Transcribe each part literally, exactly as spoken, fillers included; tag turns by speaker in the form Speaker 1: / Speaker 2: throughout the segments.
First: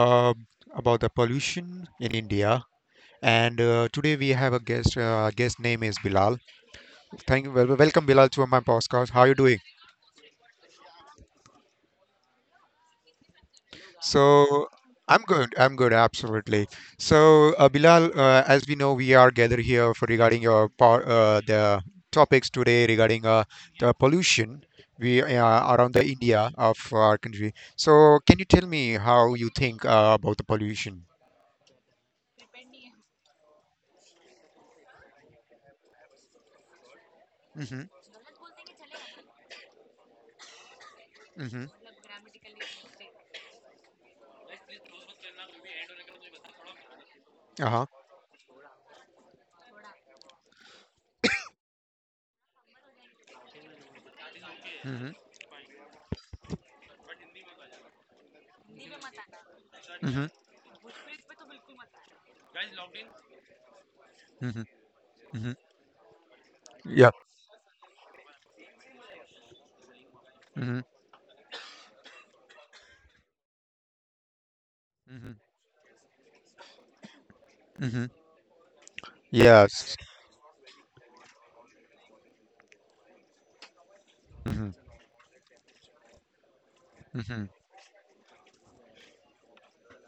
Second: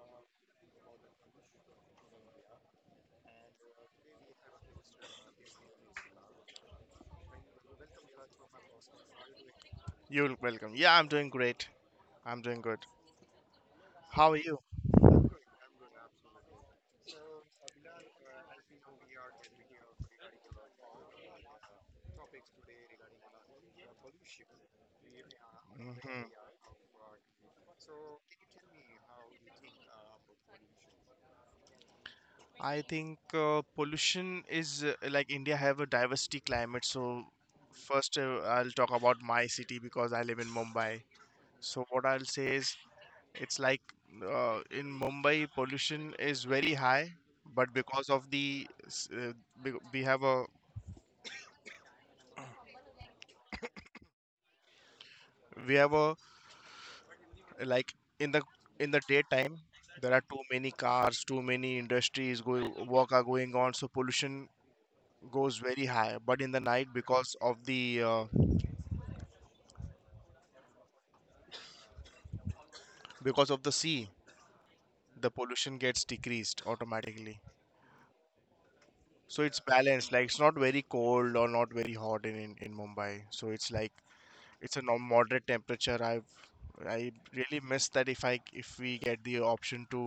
Speaker 1: um about the pollution in India. And uh, today we have a guest. Uh, guest name is Bilal. Thank you. Well, welcome Bilal to my podcast. How are you doing?
Speaker 2: You're welcome. Yeah, I'm doing great. I'm doing good. How are you?
Speaker 1: So I'm good. I'm good. Absolutely. So uh, Bilal, uh, as we know, we are gathered here for regarding your par- uh, the topics today regarding uh, the pollution we uh, around the
Speaker 2: hmm
Speaker 1: India of our country. So can you tell me how you think uh, about the pollution?
Speaker 2: I think uh, pollution is uh, like India have a diversity climate. So
Speaker 1: Mhm.
Speaker 2: first uh, I'll talk about my city because I live in Mumbai.
Speaker 1: Mhm.
Speaker 2: So what I'll say is it's like uh, in Mumbai pollution is very high, but
Speaker 1: Uh-huh.
Speaker 2: because of the s- uh, bec- we have a
Speaker 1: Mhm.
Speaker 2: we have a like in the in the daytime there are
Speaker 1: Mhm.
Speaker 2: too many cars, too many industries going work are going on. So pollution
Speaker 1: Mhm. Mhm.
Speaker 2: goes very high, but in the night
Speaker 1: Yeah.
Speaker 2: because of the uh,
Speaker 1: Mhm.
Speaker 2: because of the sea the
Speaker 1: Mhm.
Speaker 2: pollution gets decreased automatically,
Speaker 1: Mhm.
Speaker 2: so it's
Speaker 1: Yes.
Speaker 2: balanced. Like, it's not very cold or not very hot in in, in Mumbai, so it's like
Speaker 1: Mhm.
Speaker 2: it's a norm- moderate temperature. I i
Speaker 1: Mhm.
Speaker 2: really miss that. If I if we get the option to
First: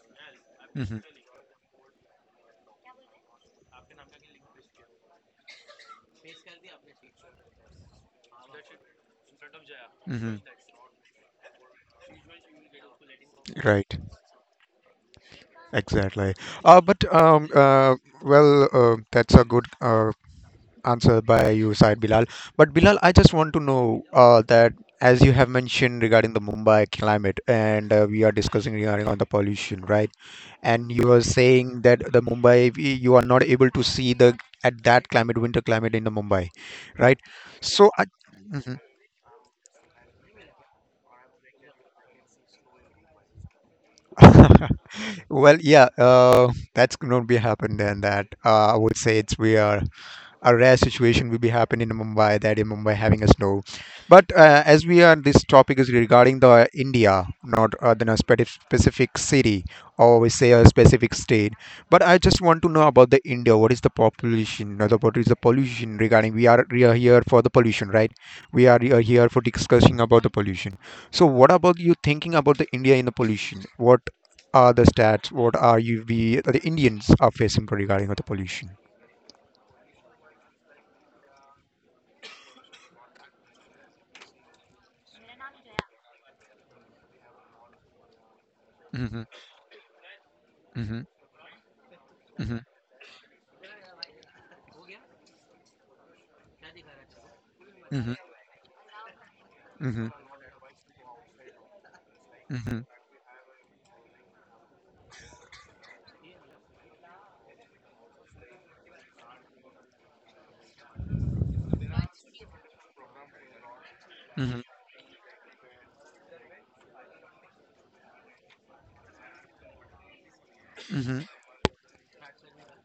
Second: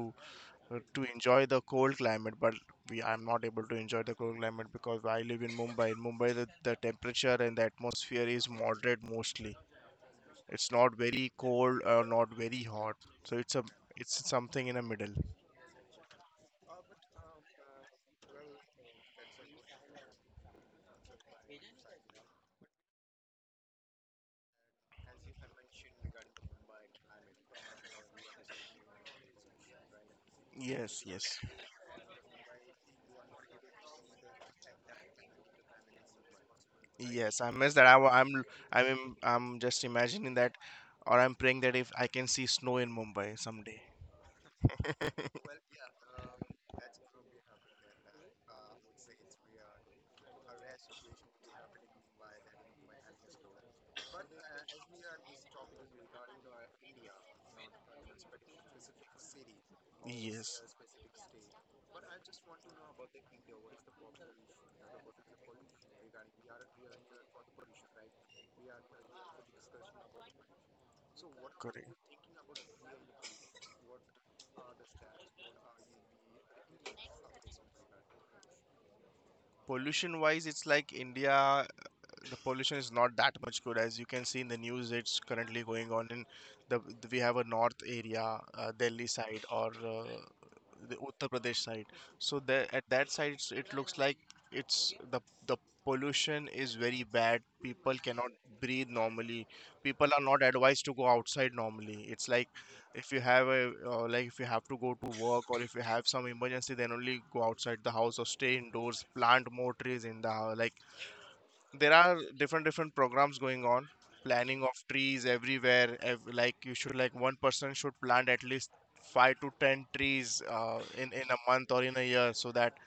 Speaker 2: uh,
Speaker 1: Mhm.
Speaker 2: to enjoy the cold climate, but we I'm not able to enjoy the cold climate because I live in Mumbai. In Mumbai the, the temperature and the atmosphere is moderate mostly.
Speaker 1: Mhm.
Speaker 2: It's not very cold or not very hot. So it's a
Speaker 1: Right.
Speaker 2: it's something in a middle.
Speaker 1: Exactly. Uh, but um, uh, well, uh, that's a good uh, answered by you, side Bilal. But Bilal, I just want to know uh, that as you have mentioned regarding the Mumbai climate, and uh, we are discussing regarding on the pollution, right? And
Speaker 2: Yes,
Speaker 1: you are
Speaker 2: yes,
Speaker 1: saying that the Mumbai, we- you are not able to see the at that climate, winter climate in the Mumbai, right?
Speaker 2: yes. I miss that.
Speaker 1: So,
Speaker 2: I,
Speaker 1: I,
Speaker 2: wa- I'm
Speaker 1: Mhm.
Speaker 2: I'm im- I'm just imagining that, or I'm praying that if I can see snow in Mumbai someday.
Speaker 1: well, yeah, uh, that's going to be happen then. That uh, I would say it's we are a rare situation will be happening in Mumbai, that in Mumbai having a snow. But uh, as we are, this topic is regarding the India, not uh, than a speci- specific city or we say
Speaker 2: Yes,
Speaker 1: a specific state. But I just want to know about the India. What is the population? Or the, what is the pollution regarding? We are, we are here for the pollution, right? We are here here for discussing about the pollution. So what about
Speaker 2: correct.
Speaker 1: you thinking about the India in the pollution? What are the stats? What are you we the Indians are facing regarding with the pollution?
Speaker 2: Pollution wise, it's like India the pollution is not that much good. As you can see in the news, it's currently going on in the we have a north area, uh, Delhi
Speaker 1: Mm-hmm.
Speaker 2: side, or uh, the Uttar Pradesh side. So
Speaker 1: Mhm,
Speaker 2: there, at that side, it's, it looks like it's the the pollution is very bad. People
Speaker 1: mhm,
Speaker 2: cannot breathe normally. People
Speaker 1: mhm,
Speaker 2: are not advised to go outside normally. It's like
Speaker 1: mhm,
Speaker 2: if you have a uh, like if you have to go to work or if you have some emergency, then only go outside the house, or stay indoors, plant more trees in the house. Like, there are different different programs going on, planning
Speaker 1: mhm,
Speaker 2: of trees everywhere. Ev- like you should, like one person should plant at least five to ten trees uh, in
Speaker 1: mhm.
Speaker 2: in a month or in a year, so that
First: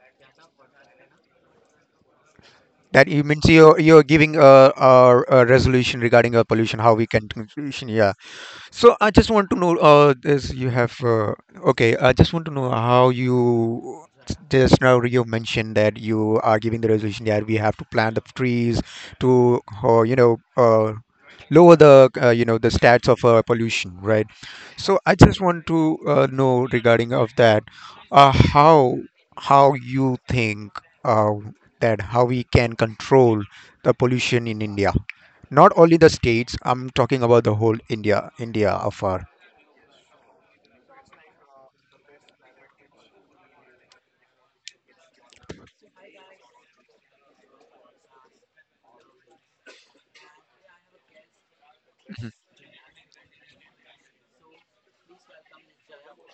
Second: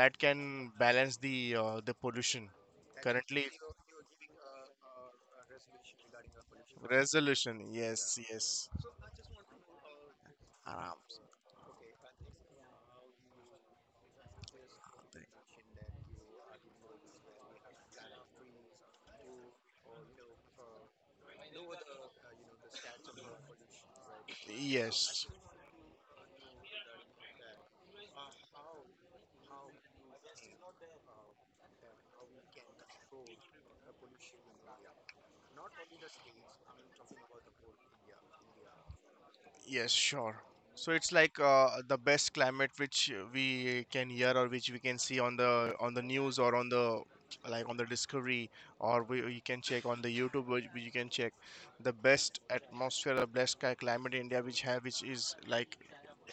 Speaker 2: that can balance the uh, the pollution
Speaker 1: That you means
Speaker 2: currently.
Speaker 1: you're you're giving a, a, a resolution regarding a pollution, how we can,
Speaker 2: Resolution,
Speaker 1: pollution.
Speaker 2: yes,
Speaker 1: Yeah.
Speaker 2: yes.
Speaker 1: So I just want to know, uh, this you have,
Speaker 2: Aram.
Speaker 1: uh, okay, I just want to know how you just now you mentioned that you are giving the resolution that we have to plant the trees to, uh, you know, uh, lower the, uh, you know, the stats of uh, pollution, right? So I
Speaker 2: Yes.
Speaker 1: just want to uh, know regarding of that, uh, how how you think uh, that how we can control the pollution in India. Not only the states, I'm talking about the whole India, India afar.
Speaker 2: Yes, sure. So it's like uh, the best climate which uh, we can hear or which we can see on the on the news or on the like on the Discovery, or we you can check on the YouTube, which which you can check, the best atmosphere, the best ki- climate in India which have, which is like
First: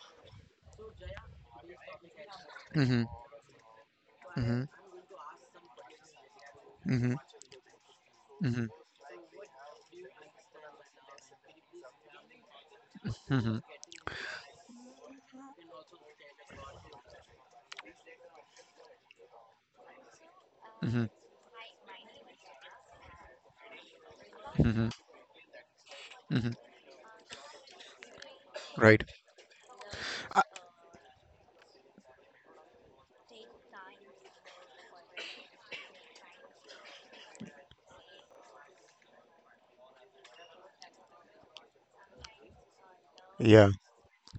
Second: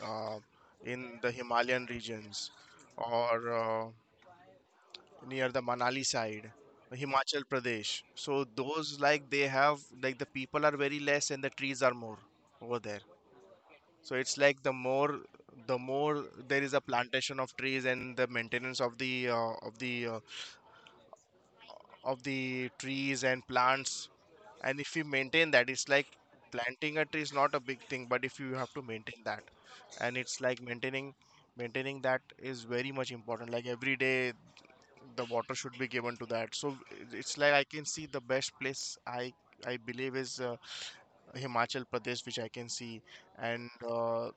Speaker 2: uh, in the Himalayan regions
Speaker 1: Mm-hmm,
Speaker 2: or uh,
Speaker 1: mm-hmm,
Speaker 2: near the Manali side,
Speaker 1: mm-hmm,
Speaker 2: Himachal Pradesh. So
Speaker 1: mm-hmm,
Speaker 2: those like they have like the people are very less and the trees are more over there. So it's like the more the more there is a plantation of trees and the maintenance of the uh, of the uh,
Speaker 1: mm-hmm, mm-hmm,
Speaker 2: of the trees and plants. And
Speaker 1: mm-hmm,
Speaker 2: if we maintain that, it's like
Speaker 1: mm-hmm.
Speaker 2: planting a tree is not a big thing, but if you have to
Speaker 1: Right.
Speaker 2: maintain that, and
Speaker 1: Uh,
Speaker 2: it's like maintaining maintaining that is very much important. Like every day, the water should be given to that. So it's like I can see the best place I I believe is uh, Himachal Pradesh, which I can see,
Speaker 1: yeah,
Speaker 2: and uh,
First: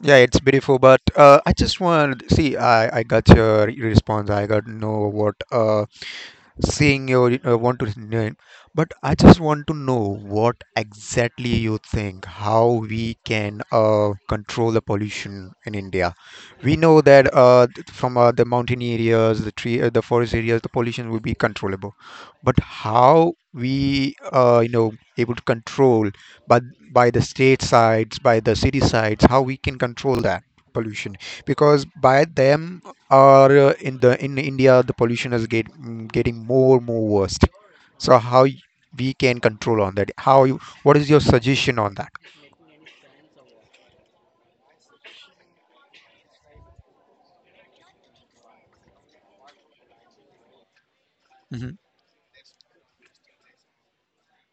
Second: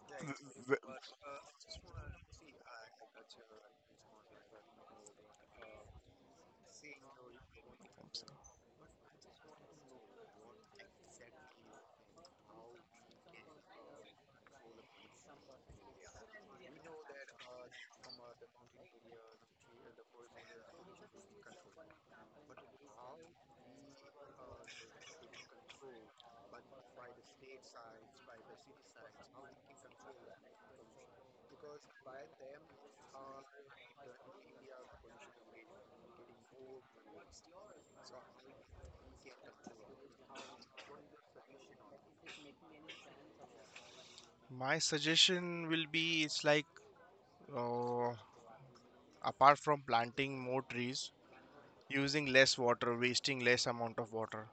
Speaker 1: yeah, it's beautiful, but uh, I just want see. I I got your response. I got know what uh saying you uh, want to name, but I just want to know what exactly you think how we can uh, control the pollution in India. We know that uh, th- from uh, the mountain areas, the tree, uh, the forest areas, the pollution will be controllable, but how we uh, you know able to control by by the state sides, by the city sides, how we can control that pollution because by them or uh, in the in India the pollution is get, mm, getting more more worst. So how y- we can control on that? How you, what is your suggestion on that?
Speaker 2: my suggestion will be it's like uh, apart from planting more trees,
Speaker 1: Mhm,
Speaker 2: using less water, wasting less amount of water,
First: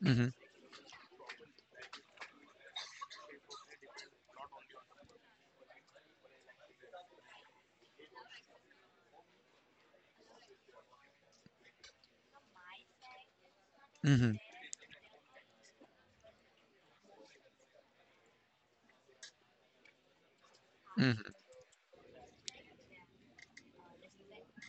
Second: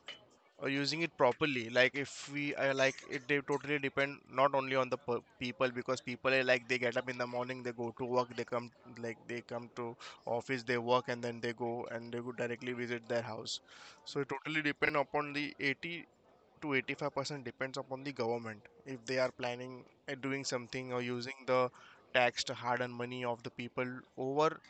Speaker 1: mhm,
Speaker 2: or using it properly. Like, if we uh, like it they totally depend not only on the per- people, because people are like they get up in the morning, they go to work, they come like they come to office, they work, and then they go, and they go directly visit their house. So it
Speaker 1: mhm,
Speaker 2: totally depend upon the eighty to eighty-five percent depends upon the government, if they are planning uh, doing something, or
Speaker 1: mhm,
Speaker 2: using the taxed hard-earned money of the people over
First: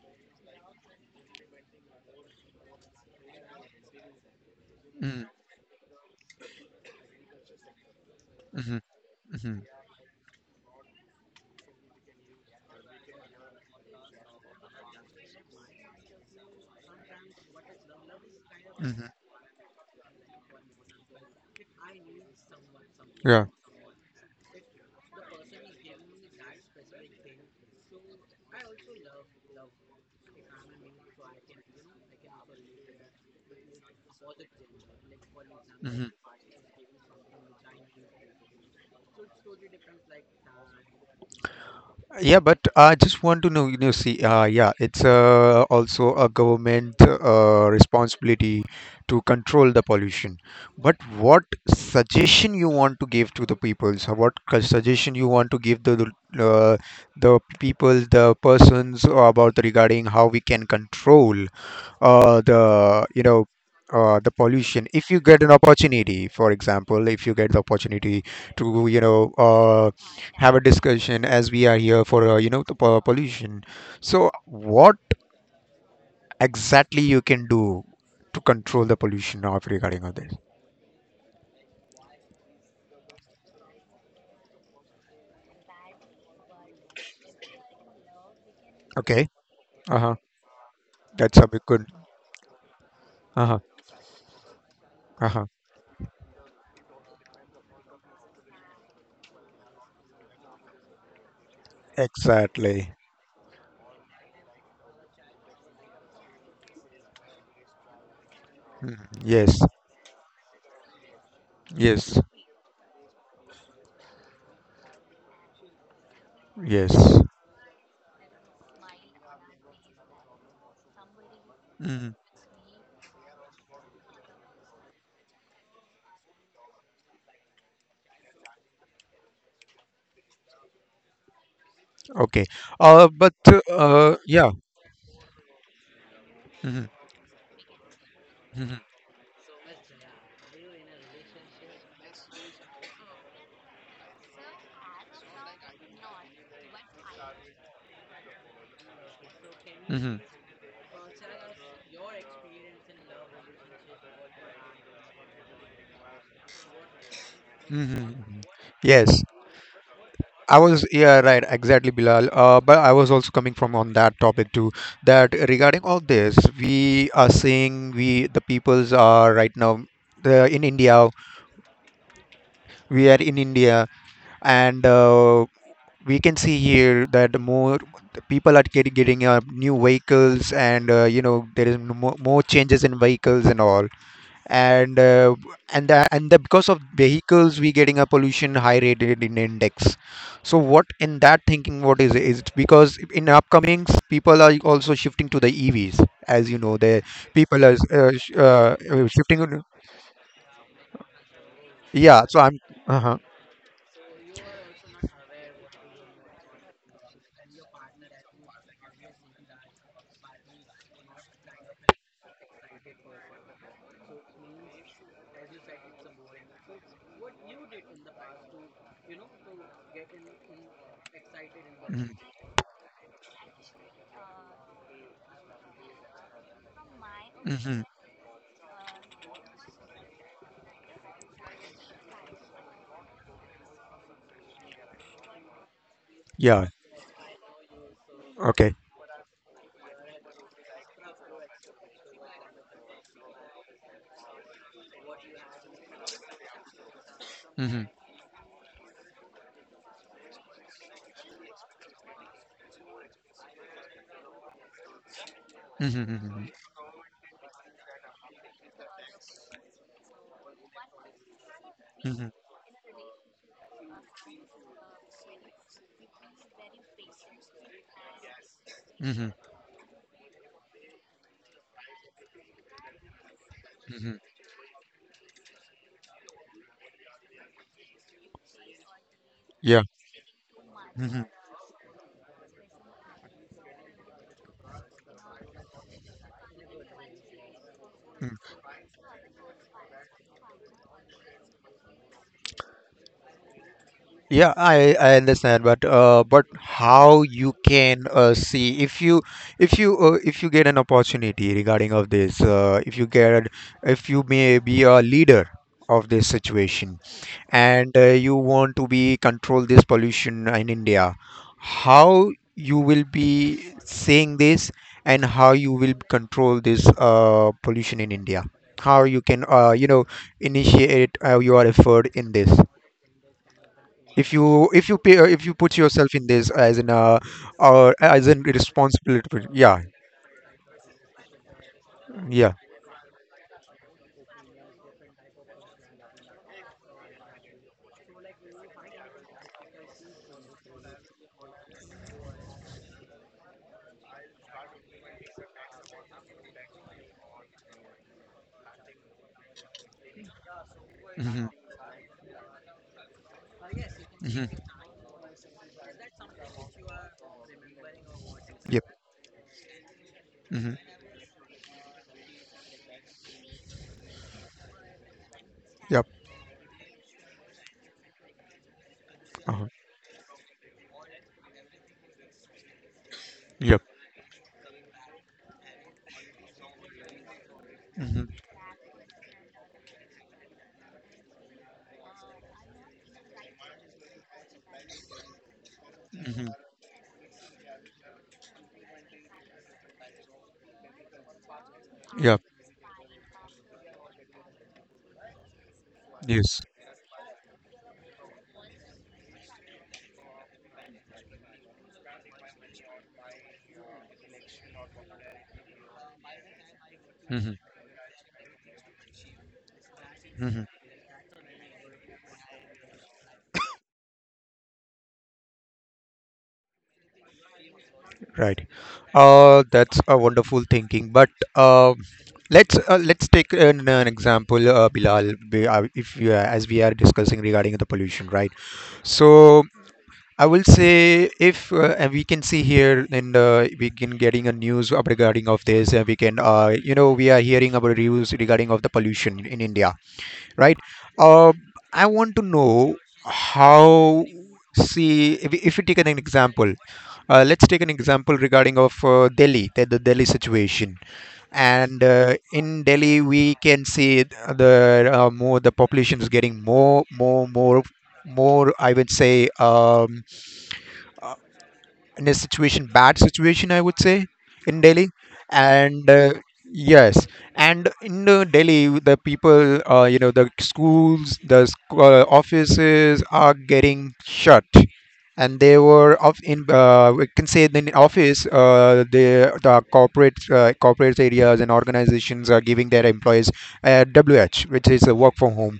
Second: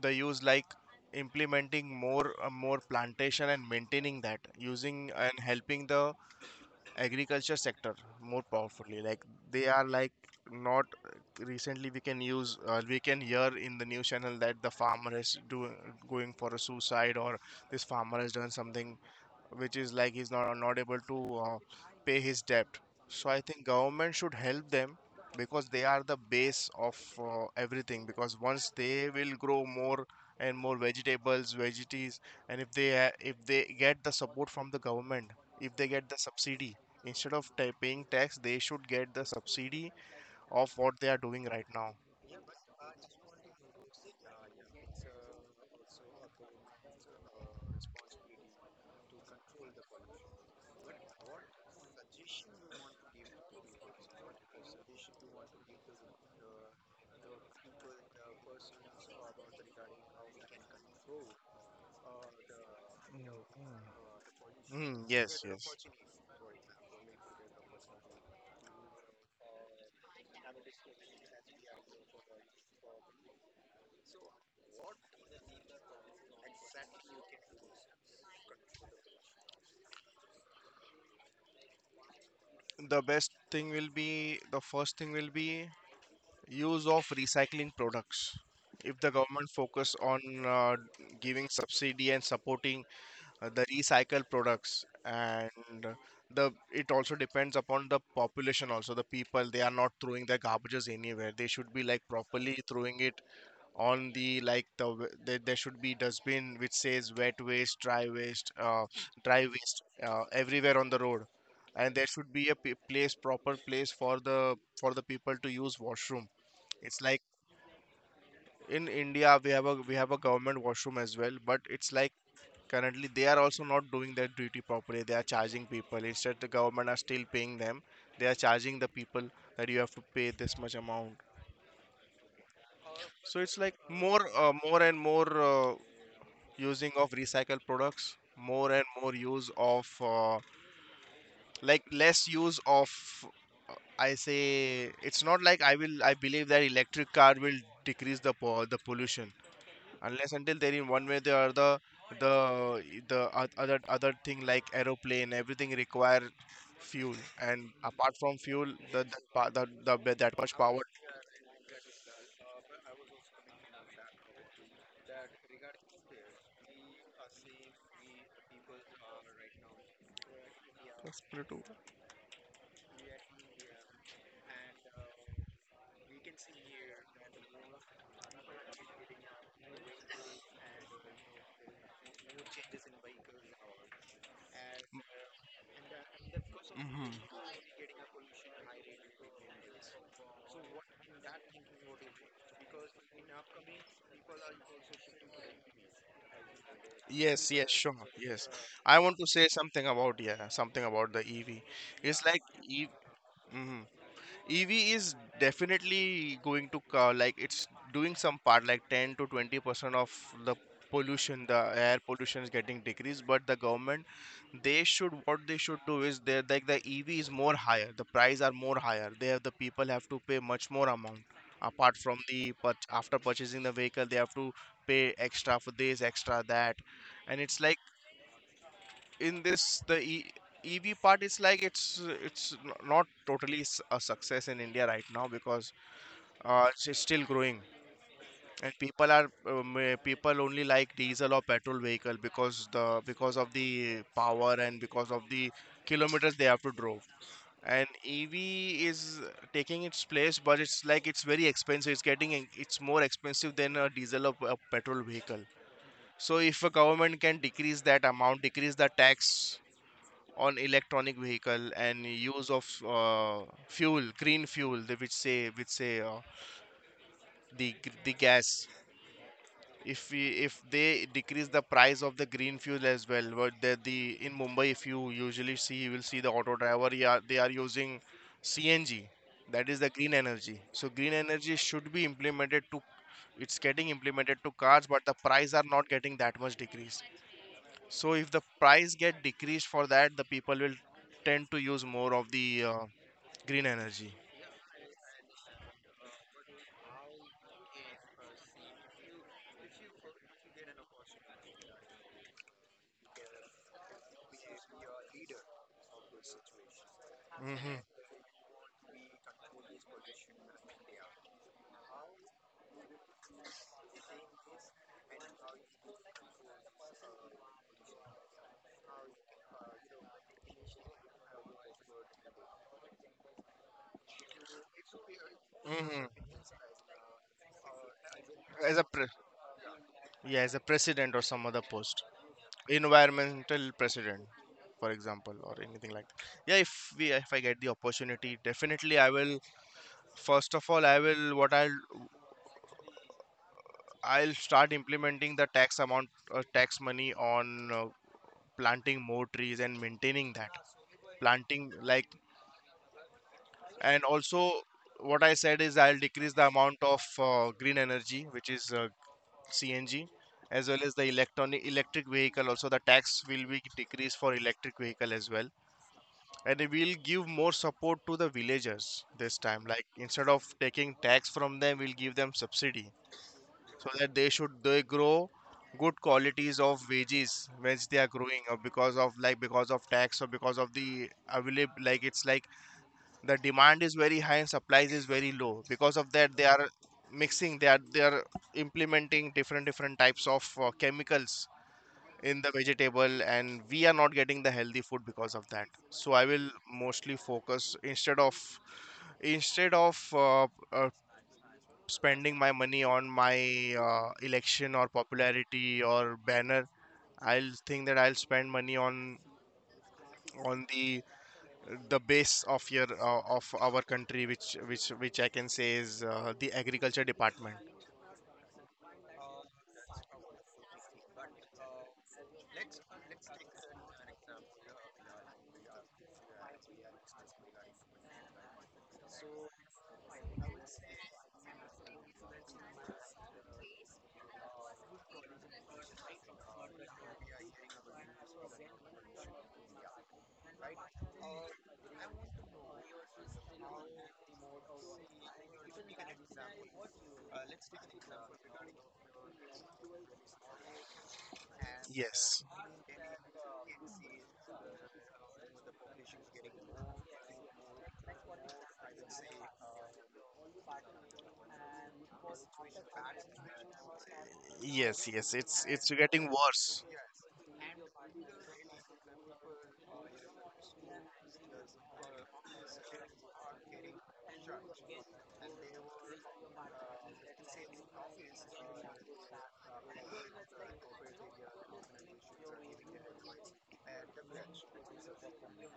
Speaker 2: the use, like implementing more uh, more plantation and maintaining that, using
Speaker 1: mhm,
Speaker 2: and helping the agriculture sector more
Speaker 1: mhm,
Speaker 2: powerfully. Like,
Speaker 1: mhm,
Speaker 2: they are like not recently we can use uh, we can hear in the news channel that the farmer is doing, going for a suicide, or this farmer has done something,
Speaker 1: mhm.
Speaker 2: which is like he's not not able to uh, pay his debt. So I think government should help them, because they are the base of uh, everything. Because once they will grow more and more vegetables, veggies, and if they ha- if they get the support from the government, if they
Speaker 1: Yeah.
Speaker 2: get the subsidy instead of ta paying tax, they should get the subsidy of what they are doing right now.
Speaker 1: Yeah, but I just want to know, you know, see, uh, yeah, it's uh, also a government uh, responsibility to control the pollution. But what suggestion you want to give to the peoples? Or what cu- suggestion you want to give the the, uh, the people, the persons uh, about regarding how we can control uh, the you know uh, the pollution,
Speaker 2: Mm,
Speaker 1: if you
Speaker 2: yes,
Speaker 1: get an
Speaker 2: yes.
Speaker 1: opportunity, for example, if you get the opportunity to you know uh, have a discussion as we are here for uh, you know the po- pollution, so what exactly you can do to control the pollution of regarding of this.
Speaker 2: The best thing will be the first thing will be use of recycling products. If the
Speaker 1: Okay.
Speaker 2: government focus
Speaker 1: Uh-huh.
Speaker 2: on uh,
Speaker 1: That's
Speaker 2: giving
Speaker 1: a big good.
Speaker 2: subsidy and supporting uh,
Speaker 1: Uh-huh.
Speaker 2: the recycled products,
Speaker 1: Uh-huh.
Speaker 2: and uh, the it also depends upon the population. Also, the people they are not throwing their garbages anywhere. They should be like properly
Speaker 1: Exactly.
Speaker 2: throwing it on the like the w- there there should be dustbin which says wet waste, dry waste, uh,
Speaker 1: Mhm.
Speaker 2: dry
Speaker 1: Yes,
Speaker 2: waste uh, everywhere on the road, and there
Speaker 1: yes,
Speaker 2: should be a p- place, proper place for the for the people to use washroom. It's
Speaker 1: yes.
Speaker 2: like in India we have a we have a government washroom as well, but it's like
Speaker 1: Mhm.
Speaker 2: currently they are also not doing their duty properly. They are charging people. Instead the government are still paying them. They are charging the people that you have to pay this much amount.
Speaker 1: Okay. uh but
Speaker 2: So it's like
Speaker 1: uh
Speaker 2: more
Speaker 1: yeah.
Speaker 2: uh, more and more uh,
Speaker 1: Mhm.
Speaker 2: using of recycled products, more
Speaker 1: Mhm.
Speaker 2: and more use of uh, like less use of uh, I say it's not like I will I believe that electric car will decrease the po- the pollution
Speaker 1: Mhm.
Speaker 2: unless until they're in one way or the other the the oth- other other thing like aeroplane everything require fuel. And apart from
Speaker 1: Hmm.
Speaker 2: fuel the the,
Speaker 1: Yes,
Speaker 2: pa- the, the the- that much
Speaker 1: I
Speaker 2: power.
Speaker 1: was, yeah, right, exactly, Bilal. Uh, but I was also coming from on that topic too, that regarding all this, we are seeing we the peoples are right now uh, in India, we are in India, and uh, we can see here that more the people are get, getting uh, new vehicles, and uh, you know, there is no more, more changes in vehicles and all. and uh, and the, and the, because of
Speaker 2: Hmm.
Speaker 1: vehicles we getting a pollution high rated in index. So what in that thinking, what is is it because in upcomings people are also shifting to the EVs, as you know the
Speaker 2: Yes,
Speaker 1: people
Speaker 2: yes,
Speaker 1: are
Speaker 2: sure.
Speaker 1: uh, sh-
Speaker 2: Yes.
Speaker 1: uh, uh,
Speaker 2: I want to
Speaker 1: shifting
Speaker 2: say
Speaker 1: on-
Speaker 2: something about, yeah, something about the E V.
Speaker 1: yeah,
Speaker 2: It's
Speaker 1: so
Speaker 2: like
Speaker 1: I'm. Uh-huh.
Speaker 2: E V, ev is definitely going to co- like it's doing some part like ten to twenty percent of the pollution, the air pollution is getting decreased, but the government, they should what they should do is they like the ev is more higher, the price are more higher, they have the people have to pay much more amount apart
Speaker 1: Mm-hmm.
Speaker 2: from the, but after purchasing the vehicle they have to pay extra for this, extra that, and it's like
Speaker 1: Mm-hmm.
Speaker 2: in this the e- EV part is like it's uh, it's n- not totally s- a success in India right now, because
Speaker 1: Yeah.
Speaker 2: uh, it's it's still growing, and
Speaker 1: Okay.
Speaker 2: people are um, uh, people only like diesel or petrol vehicle because the because of the power and because of the kilometers they have to drove,
Speaker 1: Mm-hmm.
Speaker 2: and E V is taking its place, but it's like it's very expensive, it's getting en- it's more expensive than a diesel or p- a petrol vehicle.
Speaker 1: Mm-hmm.
Speaker 2: So
Speaker 1: Mm-hmm.
Speaker 2: if a government can decrease that amount, decrease the tax on electronic vehicle, and
Speaker 1: Mm-hmm.
Speaker 2: use of uh, fuel, green fuel, they which say which say uh, the g- the gas,
Speaker 1: Mm-hmm.
Speaker 2: if we if they decrease the price of the green fuel as well. But the,
Speaker 1: Mm-hmm.
Speaker 2: the in Mumbai if you usually see you will see the auto driver, yeah, they are using C N G, that is
Speaker 1: Yeah.
Speaker 2: the green energy. So green
Speaker 1: Mm-hmm.
Speaker 2: energy should be implemented to it's getting implemented to cars, but the price are not getting that much decrease. So if
Speaker 1: Mm-hmm.
Speaker 2: the price get decreased for that, the people will tend to use more of the uh, green energy.
Speaker 1: Yeah, I, I understand, but uh, but how you can uh, see if you if you uh, if you get an opportunity regarding of this, uh, if you get if you may be a leader of this situation
Speaker 2: Hmm.
Speaker 1: and uh, you want to be control this pollution in India, how you will be saying this and how you will control this uh, pollution in India, how you can uh, you know initiate uh, your effort in this if you if you pay uh, if you put yourself
Speaker 2: Hmm.
Speaker 1: in this as in uh or as in
Speaker 2: As a pre-
Speaker 1: responsibility. Yeah.
Speaker 2: yeah, as a president or some other post,
Speaker 1: Yeah.
Speaker 2: environmental president, for example, or anything like that. Yeah, if we if I get the opportunity, definitely I will. First of all, I will what I'll I'll start implementing the tax amount, uh, tax money on uh, planting more trees and maintaining that.
Speaker 1: Hmm.
Speaker 2: Planting, like, and also
Speaker 1: Hmm.
Speaker 2: what I said is I'll decrease the amount of uh, green energy, which is
Speaker 1: Yep.
Speaker 2: uh, CNG, as
Speaker 1: Hmm.
Speaker 2: well as the electronic electric vehicle. Also the tax will be decreased for electric vehicle as well,
Speaker 1: Yep.
Speaker 2: and we will give more support to the villagers this time.
Speaker 1: Uh.
Speaker 2: Like, instead of taking tax from them, we'll give them subsidy
Speaker 1: Yep.
Speaker 2: so that they should they grow good qualities of veggies which they are
Speaker 1: Hmm.
Speaker 2: growing. Or because of, like, because of tax or because of the available, like, it's like the demand is very high and supply is very low. Because of that, they
Speaker 1: Hmm.
Speaker 2: are mixing they are they are implementing different different types of uh, chemicals
Speaker 1: Yep.
Speaker 2: in the vegetable, and we are not getting the healthy food because of that. So I will
Speaker 1: Yes.
Speaker 2: mostly focus, instead of instead of uh, uh, spending my money on my uh, election or popularity or banner, I'll
Speaker 1: Hmm.
Speaker 2: think that I'll spend money on
Speaker 1: Hmm.
Speaker 2: on the the base of your uh, of our country, which which which I can say is uh, the agriculture department.
Speaker 1: Right. uh that's a wonderful thinking, but um let's, uh, let's take an, an example, uh, bilal be- uh, if you, uh, as we are discussing regarding the pollution, right? So I will say if uh, and we can see here and uh, we can getting a news up regarding of this, and we can uh, you know we are hearing about reviews regarding of the pollution in India, right? uh, I want to know how see if, we- if we take an example, uh, let's take an example regarding of uh, Delhi, the, the Delhi situation. And uh,
Speaker 2: Yes,
Speaker 1: in Delhi we can see th- the uh, more the population is getting more more more more, I would say um, in a situation, bad situation I would say, in Delhi.
Speaker 2: yes, yes, it's it's
Speaker 1: And
Speaker 2: getting
Speaker 1: uh,
Speaker 2: worse.
Speaker 1: yes, and in uh, Delhi the people uh, you know the schools, the sc- uh, offices are getting shut, and they were of in uh, we can say in office uh, the the corporate uh, corporate areas and organizations are giving their employees uh, wh which is a work from home.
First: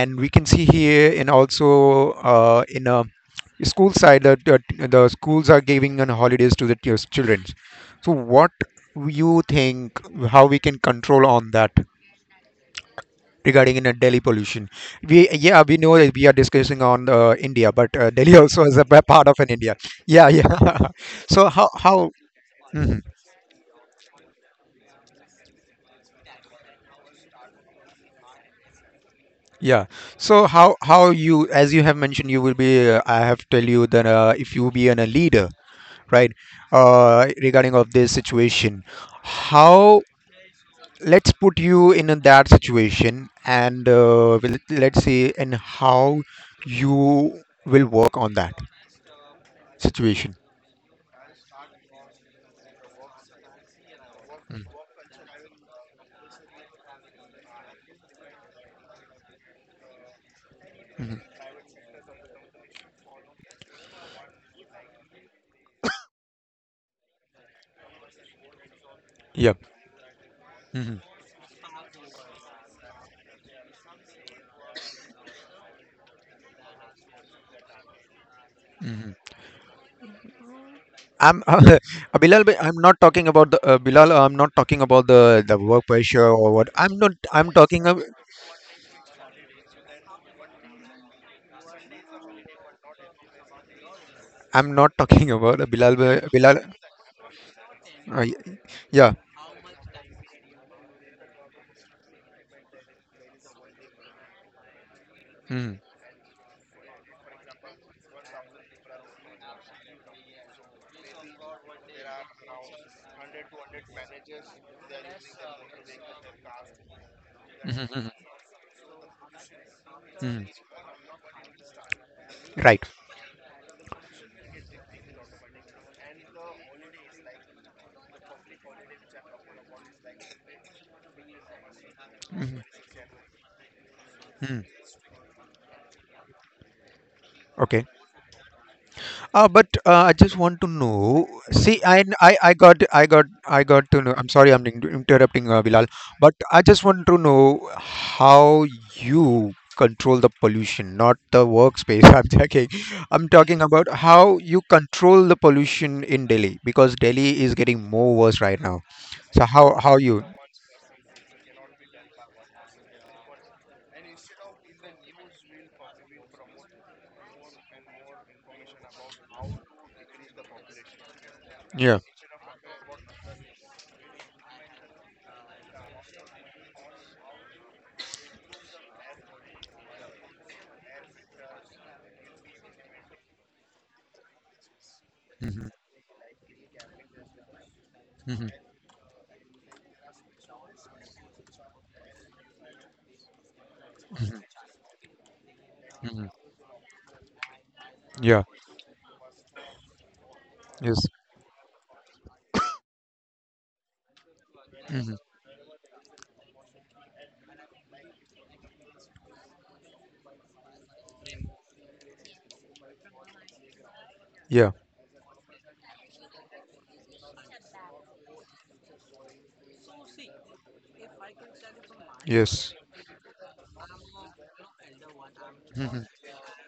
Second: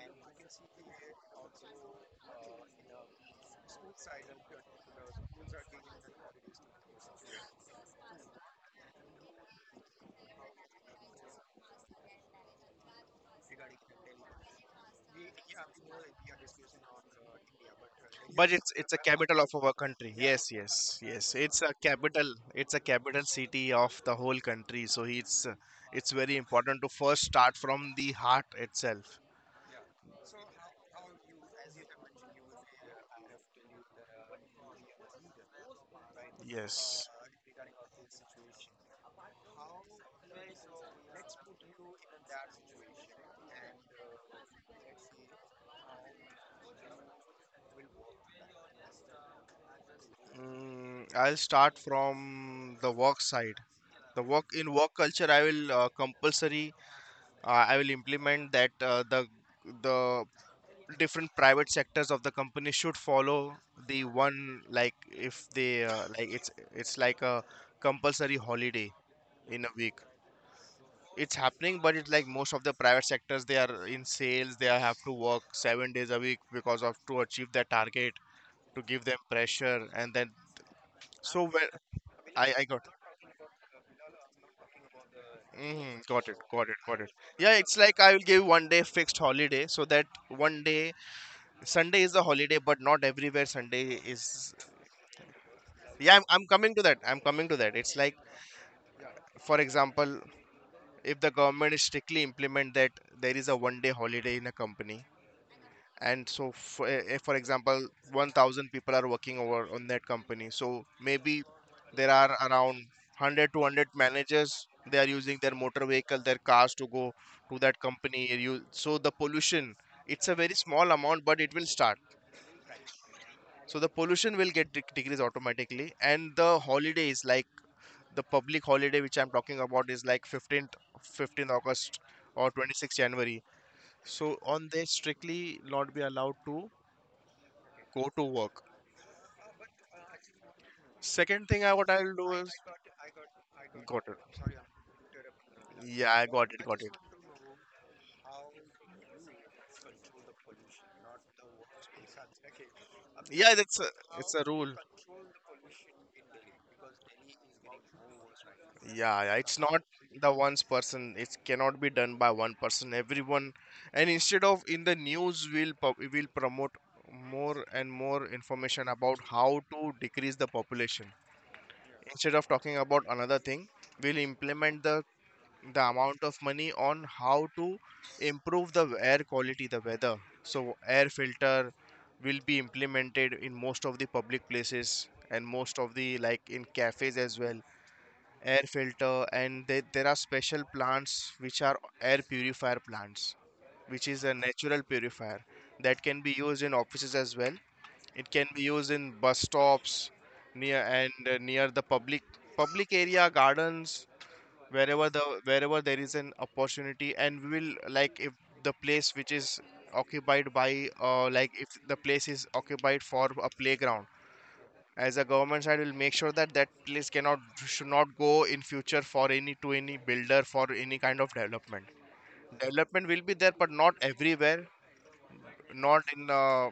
Speaker 1: And we can see here in also uh, in a school side, the, the, the schools are giving on holidays to the t- children. So what you think how we can control on that regarding in a Delhi pollution? We yeah we know that we are discussing on uh, India, but uh, Delhi
Speaker 2: But
Speaker 1: also
Speaker 2: it's
Speaker 1: is a
Speaker 2: it's a
Speaker 1: pa- part of
Speaker 2: capital
Speaker 1: an
Speaker 2: of our
Speaker 1: India.
Speaker 2: country.
Speaker 1: Yeah,
Speaker 2: Yes,
Speaker 1: yeah,
Speaker 2: yes, yes,
Speaker 1: so
Speaker 2: it's
Speaker 1: how
Speaker 2: a
Speaker 1: how.
Speaker 2: capital, it's a
Speaker 1: Mhm.
Speaker 2: capital city of the whole country, so it's uh, it's very important to first start from the heart itself.
Speaker 1: Yeah, so how how you, as you have mentioned, you will be uh, I have tell you that uh, if you be an, a leader, right,
Speaker 2: Yes.
Speaker 1: uh, regarding of this situation, how, let's put you in a- that situation, and uh, well, let's see and how you will work on that situation.
Speaker 2: Mm, I'll start from the work side. The work in
Speaker 1: Mm-hmm.
Speaker 2: work culture, I will uh, compulsory uh, I will implement that uh, the the different
Speaker 1: Mm-hmm.
Speaker 2: private sectors of the company should follow the one. Like, if they uh, like, it's it's like a compulsory holiday
Speaker 1: Yeah.
Speaker 2: in a week.
Speaker 1: Hmm.
Speaker 2: It's happening, but it's like most of the private sectors, they are in sales, they have to work seven days a week because of to achieve their target, to give
Speaker 1: Hmm.
Speaker 2: them pressure. And then
Speaker 1: I'm
Speaker 2: so where
Speaker 1: uh, bilal
Speaker 2: i
Speaker 1: but
Speaker 2: i
Speaker 1: I'm
Speaker 2: got,
Speaker 1: not talking about the uh, Bilal, I'm not talking about the the work
Speaker 2: hmm,
Speaker 1: pressure
Speaker 2: got it,
Speaker 1: or what,
Speaker 2: got it,
Speaker 1: I'm
Speaker 2: got it.
Speaker 1: not, I'm
Speaker 2: Yeah, it's
Speaker 1: talking
Speaker 2: like
Speaker 1: ab-
Speaker 2: I will give one day fixed holiday, so that one day Sunday is a holiday, but not everywhere Sunday is.
Speaker 1: I'm not talking about uh, Bilal,
Speaker 2: Yeah, I'm,
Speaker 1: but-
Speaker 2: I'm
Speaker 1: Bilal,
Speaker 2: coming to that. I'm coming to that. It's like,
Speaker 1: uh, y- yeah.
Speaker 2: for example, if the government is strictly implement that there is a one day holiday in a company, and so for, eh, eh, for example, one thousand people are working over on that company. So maybe there are around 100 to one hundred managers, they are using their motor vehicle, their cars to go to that
Speaker 1: Mm-hmm.
Speaker 2: company. You- so the pollution, it's a
Speaker 1: Hmm.
Speaker 2: very small amount, but it will start.
Speaker 1: Right.
Speaker 2: So the pollution will get dec- decreased automatically. And the holidays, like the public holiday which I'm talking about, is like 15th fifteenth August or
Speaker 1: Hmm.
Speaker 2: twenty-sixth January, so on they strictly not be allowed to
Speaker 1: Hmm.
Speaker 2: go to work.
Speaker 1: Uh, but uh, I just want to know.
Speaker 2: Second thing I
Speaker 1: See,
Speaker 2: what
Speaker 1: I,
Speaker 2: I'll do
Speaker 1: I,
Speaker 2: is,
Speaker 1: I got, I got, I got
Speaker 2: got
Speaker 1: to know.
Speaker 2: it.
Speaker 1: I'm sorry, I'm in- interrupting, uh, Bilal.
Speaker 2: Yeah, I
Speaker 1: But
Speaker 2: got it,
Speaker 1: I
Speaker 2: got
Speaker 1: just
Speaker 2: it.
Speaker 1: want to know how you control the pollution, not the workspace. I'm talking, I'm
Speaker 2: Yeah,
Speaker 1: talking
Speaker 2: that's a,
Speaker 1: about
Speaker 2: it's
Speaker 1: how
Speaker 2: a
Speaker 1: you
Speaker 2: rule.
Speaker 1: control the pollution in Delhi, because Delhi is getting more worse right now.
Speaker 2: Yeah, yeah,
Speaker 1: So
Speaker 2: it's
Speaker 1: how,
Speaker 2: not
Speaker 1: how you?
Speaker 2: the one's person. It cannot be done by one person. Everyone, and instead of in the news, will will promote more and more information about how to decrease the population.
Speaker 1: Yeah.
Speaker 2: Instead of talking about another thing, we'll implement the the amount of money on how to improve the air quality, the weather. So, air filter will be implemented in most of the public places and
Speaker 1: Hmm.
Speaker 2: most of the, like, in cafes as well.
Speaker 1: Hmm.
Speaker 2: Air filter, and they, there are special plants which are air purifier plants, which is a natural purifier that can
Speaker 1: Hmm.
Speaker 2: be used in offices as well. It
Speaker 1: Yeah.
Speaker 2: can be used in bus stops near
Speaker 1: Yes.
Speaker 2: and uh, near the public public area, gardens, wherever
Speaker 1: Hmm.
Speaker 2: the wherever there is an opportunity. And we will, like, if the place which is occupied by uh, like, if the place is occupied for a playground,
Speaker 1: Yeah.
Speaker 2: as a government side will make sure that that place cannot, should not go in future for any to any builder for any kind of development.
Speaker 1: Yes.
Speaker 2: Development will be there, but not everywhere, not
Speaker 1: Hmm.
Speaker 2: in uh,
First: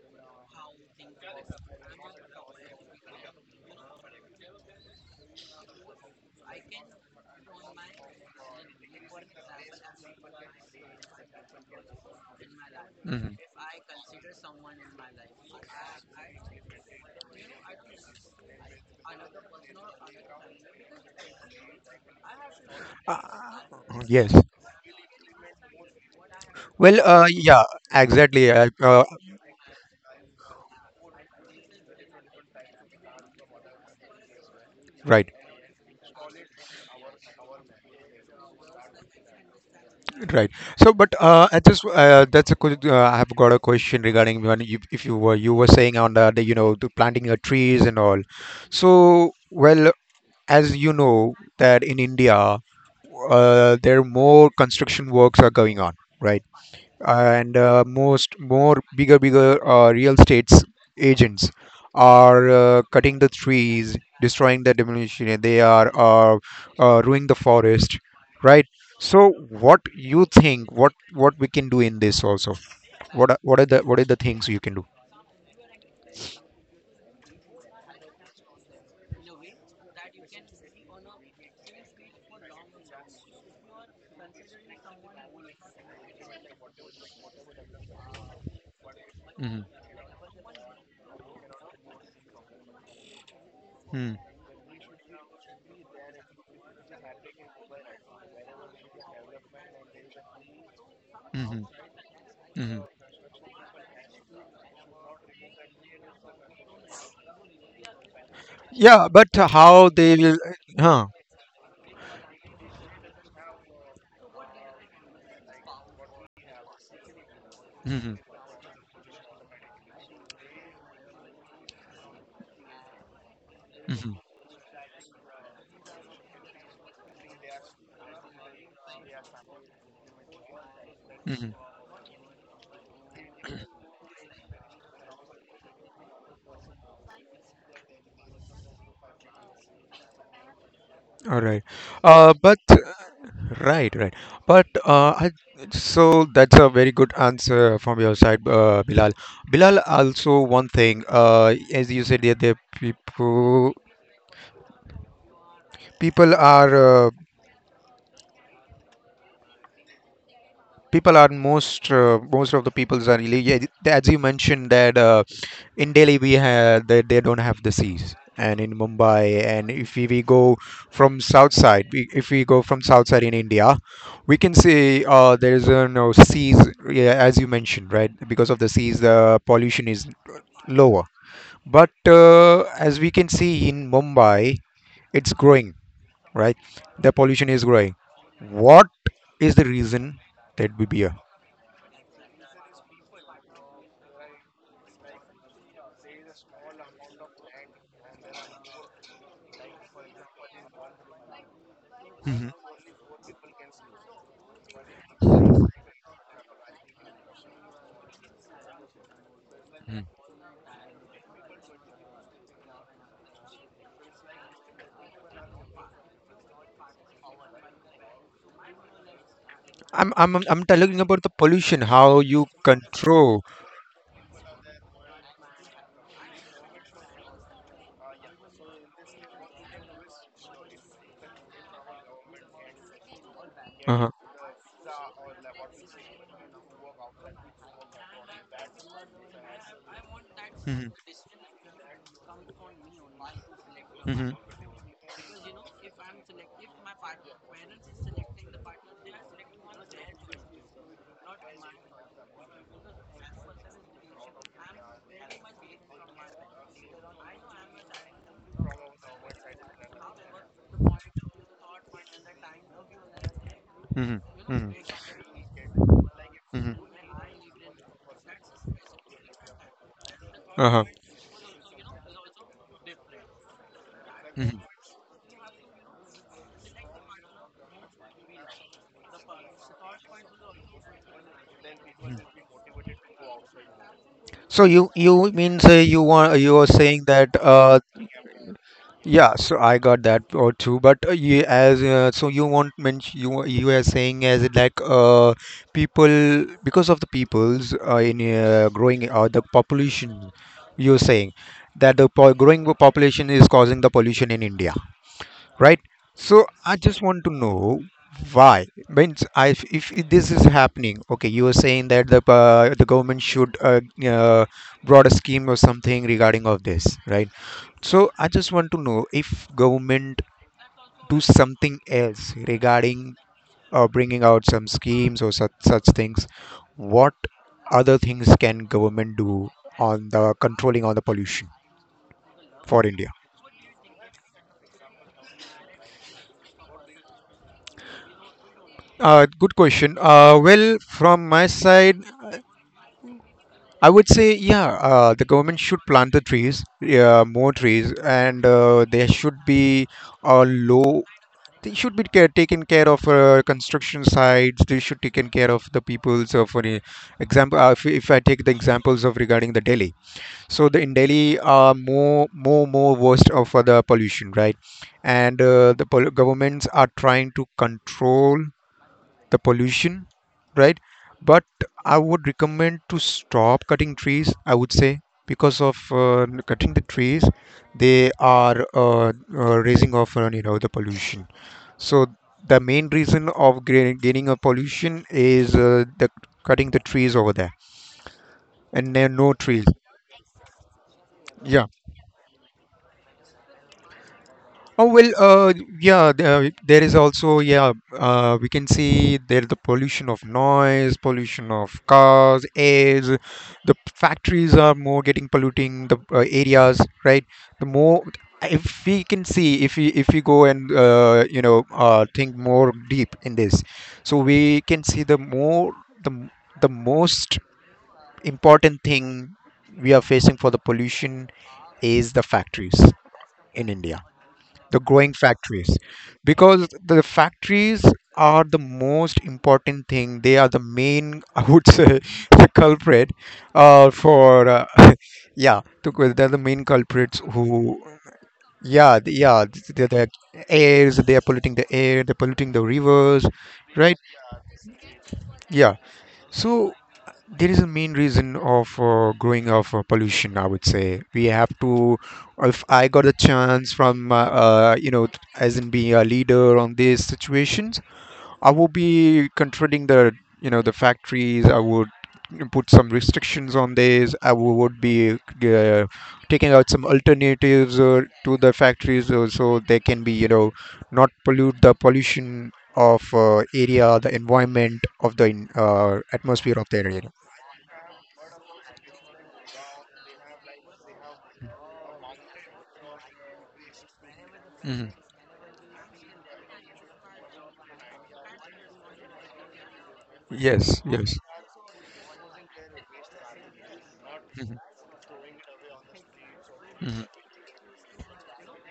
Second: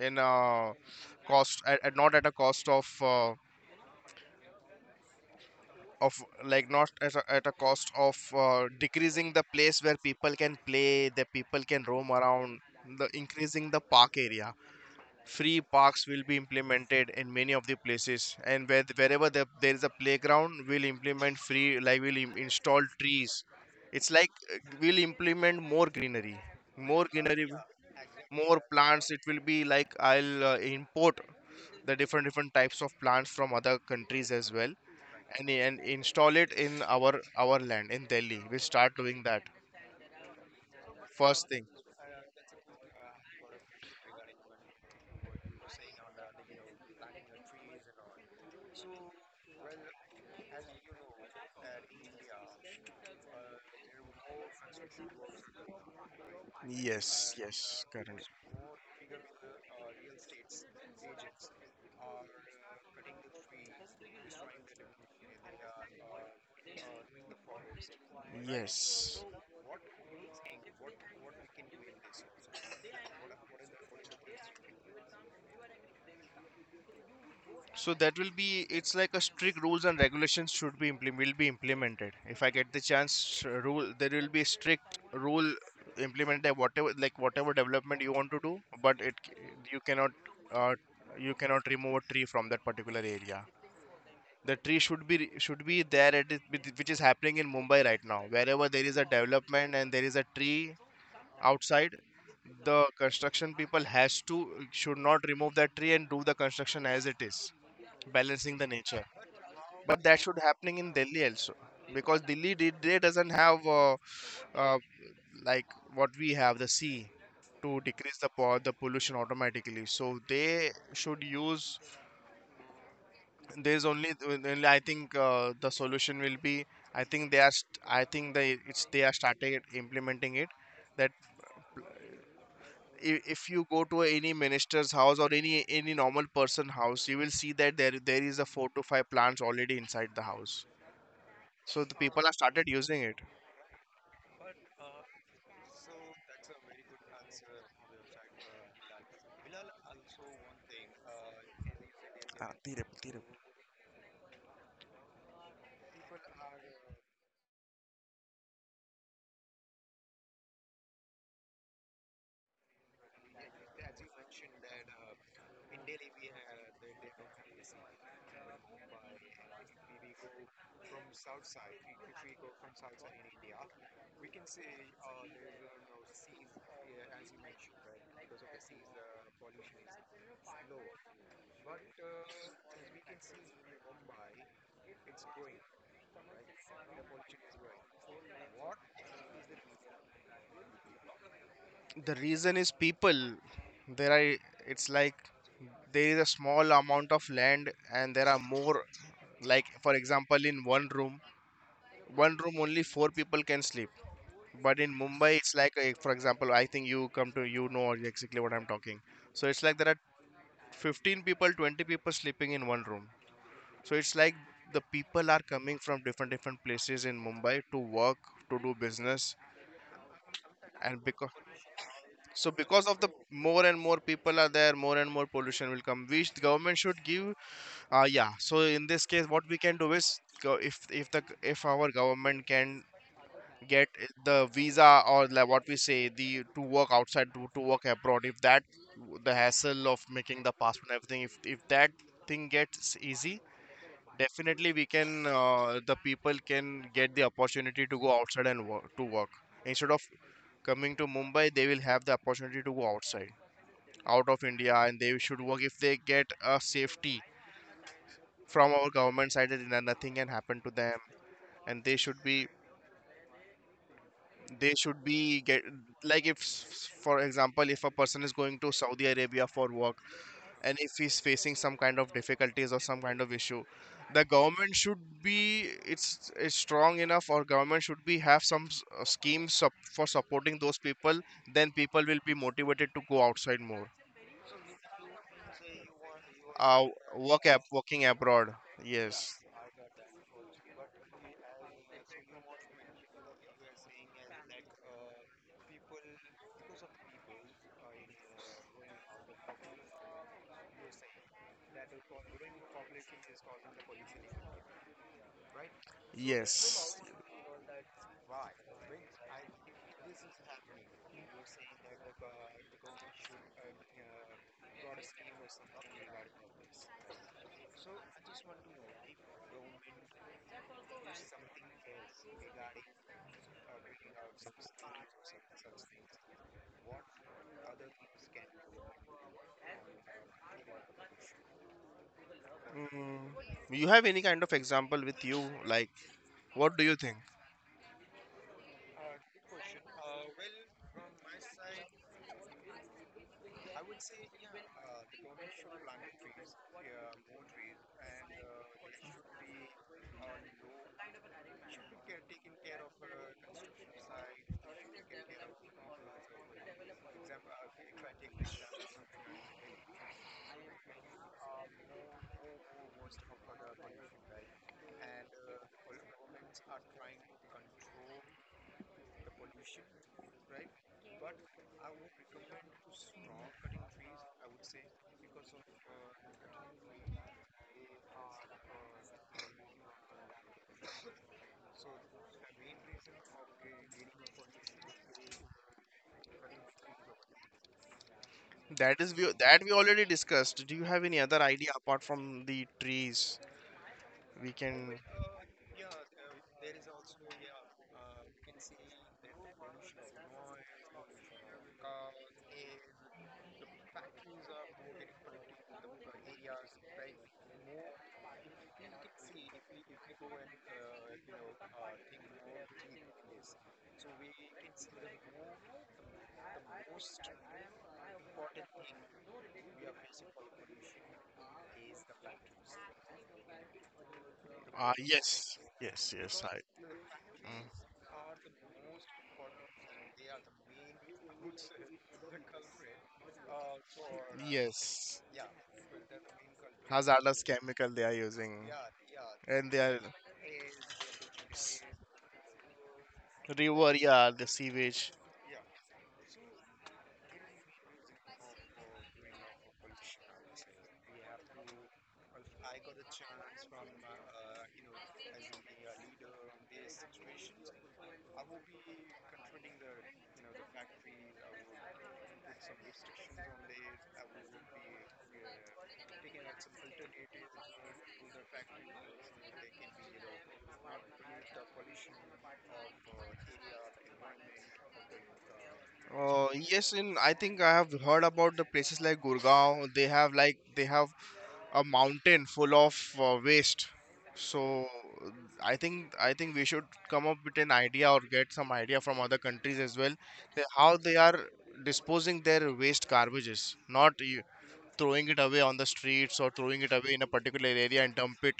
Speaker 2: in uh, cost at, at- not at a cost of uh, of, like, not at a, at a cost of uh, decreasing the place where people can play, the people can roam around, the
Speaker 1: Hmm.
Speaker 2: increasing the park area. Free parks will be implemented in many of the places, and where, wherever there there is a playground, we'll implement free, like, we'll im- install
Speaker 1: Uh,
Speaker 2: trees. It's like
Speaker 1: yes.
Speaker 2: uh, we'll implement more greenery,
Speaker 1: Well,
Speaker 2: more
Speaker 1: uh,
Speaker 2: greenery,
Speaker 1: yeah, exactly.
Speaker 2: more
Speaker 1: Uh, uh,
Speaker 2: plants. It will be like, I'll uh, import the different different types of plants from other countries as well,
Speaker 1: right,
Speaker 2: and, and install it in our our land in Delhi. We'll start doing that
Speaker 1: right. So, but
Speaker 2: first
Speaker 1: uh, I
Speaker 2: thing.
Speaker 1: just uh, that's a good. Uh, I have got a question regarding when you, if you were you were saying on the, the you know the planting your trees and all. So, well, as you know that in India, uh, there are more construction works are going on, right?
Speaker 2: Yes,
Speaker 1: And uh,
Speaker 2: yes. Correct.
Speaker 1: most more bigger bigger uh, real estates agents are uh, cutting the trees, destroying, the demolition, they are uh, uh, ruining the forest, right?
Speaker 2: Yes.
Speaker 1: So what you think, what what we can do in this also, what are, what are the what are the things you can do?
Speaker 2: So that will be, it's like a strict rules and regulations should be implement, will be implemented. If I get the chance, uh, rule there will be a strict rule implemented that whatever, like, whatever development you want to do, but it c-
Speaker 1: Hmm.
Speaker 2: you cannot uh, you cannot remove a tree from that particular area.
Speaker 1: Hmm.
Speaker 2: The tree should be should be there at it, which which is happening in Mumbai right now. Wherever there is a development and there is a tree
Speaker 1: Hmm.
Speaker 2: outside,
Speaker 1: Hmm.
Speaker 2: the construction people has to, should not remove that tree and do the construction as it is, balancing the nature.
Speaker 1: Yeah, but how
Speaker 2: But
Speaker 1: they
Speaker 2: that should
Speaker 1: will.
Speaker 2: happening in
Speaker 1: Huh.
Speaker 2: Delhi also, because Delhi did- they doesn't have uh, uh, like, what we have, the sea to
Speaker 1: Hmm.
Speaker 2: decrease the po- the pollution automatically. So they should use, there's
Speaker 1: Hmm.
Speaker 2: only, only I think uh, the solution will be, I think they are st- I think they it's, they are started implementing it. That
Speaker 1: Hmm.
Speaker 2: I- if you go to any minister's house or any any normal person house, you will see that there there is a four to five plants already inside the house.
Speaker 1: All right.
Speaker 2: So the people
Speaker 1: uh,
Speaker 2: have
Speaker 1: but
Speaker 2: started using it.
Speaker 1: right, right. But uh, I, so that's a very good answer from your side, uh, Bilal. Bilal, also one thing, uh, as you said, that the
Speaker 2: Ah, Tirap, Tirap.
Speaker 1: people people are uh, people are most uh, most of the peoples are really yeah, th- as you mentioned that uh, in Delhi we have they, they don't have the seas, and in Mumbai, and if we, we go from south side, we, if we go from south side in India, we can say uh, there is uh, no seas, yeah, as you mentioned, right? Because of the seas the pollution is lower, but uh, as we can see in Mumbai it's growing, right? The pollution is growing. What is the reason that would be
Speaker 2: The reason is people. There are, it's like there is a small amount of land and there are more, like for example in one room, one
Speaker 1: here?
Speaker 2: room only four people can sleep. But in Mumbai, it's like uh, for example, I think you come to, you know exactly what I'm talking. So it's like there
Speaker 1: Mhm.
Speaker 2: are fifteen people, twenty people sleeping in one room. So it's like the people are coming from different different places in Mumbai to work, to do business,
Speaker 1: I'm I'm I'm I'm talking
Speaker 2: and
Speaker 1: about the
Speaker 2: because,
Speaker 1: pollution, how you
Speaker 2: so because of the
Speaker 1: control.
Speaker 2: more and more people are there, more and more pollution will come. Which the government should give. Uh, yeah. So in this case, what we can do is go- if if the if our government can get
Speaker 1: Uh-huh.
Speaker 2: the visa, or like what we say, the to work outside, to, to work abroad, if that the hassle of making the
Speaker 1: Mhm.
Speaker 2: passport and everything, if if that thing gets easy.
Speaker 1: Mhm.
Speaker 2: Definitely, we can. Uh, the people can get the opportunity to go outside and work, to work instead of coming to Mumbai. They will have the opportunity to go outside, out of India, and they should work if they get a safety from our government side that no- nothing can happen to them, and they should be,
Speaker 1: Mhm. Mhm.
Speaker 2: they should be get like, if
Speaker 1: Mhm.
Speaker 2: s- for example, if a person is going to Saudi Arabia for work
Speaker 1: Uh-huh.
Speaker 2: and if he's facing some kind of difficulties or some kind of issue, the
Speaker 1: Mhm.
Speaker 2: government should be, it's, it's strong enough, or government should be have some s- uh, schemes sup- for supporting those people, then people will be motivated to go outside more.
Speaker 1: So you you means uh, you want you are
Speaker 2: Uh,
Speaker 1: saying that
Speaker 2: work ab-
Speaker 1: uh
Speaker 2: working abroad.
Speaker 1: yeah,
Speaker 2: Yes,
Speaker 1: so I got that or too, but uh, you as uh, so you want mention you wa- you are saying as it like uh people, because of the peoples uh, in uh, growing or the population, you're saying that the po growing population is causing the pollution in India, right? So I just
Speaker 2: yes.
Speaker 1: want to know why. Means, s- I, if, if this is happening, okay, you are saying that the uh, the government should uh, uh, brought a scheme or something regarding of this, right? So I just want to know, if government do something else regarding uh, bringing out some schemes or such such things, what other things can government do on the controlling on the pollution for India?
Speaker 2: Mm. You have any kind of example with you, like, what do you think?
Speaker 1: Uh, good question. Uh, well, from my side, I would say, yeah, uh, the government should plant the trees, yeah, more trees, and uh, there should be a low. They should be care, taken care of uh, construction sites. They should taken care of the people. So, for e- example, uh, if, if I take the examples of regarding the Delhi, so the in Delhi are more more more worst of uh, the pollution, right? And uh, the pol- governments are trying to control the pollution, right? But I would recommend to stop cutting trees, I would say, because of uh, cutting the trees they are uh, uh, raising of uh, you know the pollution. So the main reason of gra- gaining a pollution is uh, the cutting the trees over there, and there are
Speaker 2: That is
Speaker 1: no
Speaker 2: we
Speaker 1: trees,
Speaker 2: that we already discussed. Do you have any other
Speaker 1: yeah.
Speaker 2: idea apart from the trees? We
Speaker 1: Oh
Speaker 2: can.
Speaker 1: well, uh, yeah. There, there is also yeah. Uh, we can see there the pollution of noise, pollution of cars, airs. The factories are more getting polluting the uh, areas, right? The more, if we can see, if we if we go and uh, you know uh, think more deep in this, so we can see the more the m- the most important thing we are facing for the pollution is the factories in India, the
Speaker 2: Uh,
Speaker 1: growing
Speaker 2: yes,
Speaker 1: factories,
Speaker 2: yes, yes. I.
Speaker 1: because the
Speaker 2: Mm.
Speaker 1: factories are the most important thing, they are the main I would say the culprit uh, for uh,
Speaker 2: Yes,
Speaker 1: yeah to, they're the main culprits
Speaker 2: hazardous
Speaker 1: who,
Speaker 2: chemical they are using,
Speaker 1: yeah th- yeah th-
Speaker 2: and
Speaker 1: they're
Speaker 2: they
Speaker 1: the
Speaker 2: are,
Speaker 1: airs, they are polluting the air, they're polluting the rivers, right,
Speaker 2: river, yeah, the sewage.
Speaker 1: yeah. So there is a main reason of uh, growing of uh, pollution, I would say. We have to, if I got a chance from, uh, uh, you know, t- as in being a leader on these situations, I would be controlling the, you know, the factories. I would put some restrictions on this. I wou- would be uh, taking out some alternatives uh, to the factories uh, so they can be, you know, not pollute the pollution of uh, area, the environment of the in- uh,
Speaker 2: Uh,
Speaker 1: atmosphere of the area.
Speaker 2: yes, in, I think I have heard about the places like Gurgaon. They have like they have a mountain full of uh, waste. So
Speaker 1: Hmm.
Speaker 2: uh, i think i think we should come up with an idea or get some idea from other countries as well, that
Speaker 1: Yes,
Speaker 2: how
Speaker 1: yes.
Speaker 2: they are disposing their waste garbages, not y-
Speaker 1: Hmm.
Speaker 2: throwing it away on the streets or throwing it
Speaker 1: Hmm.
Speaker 2: away in a particular area and dump it,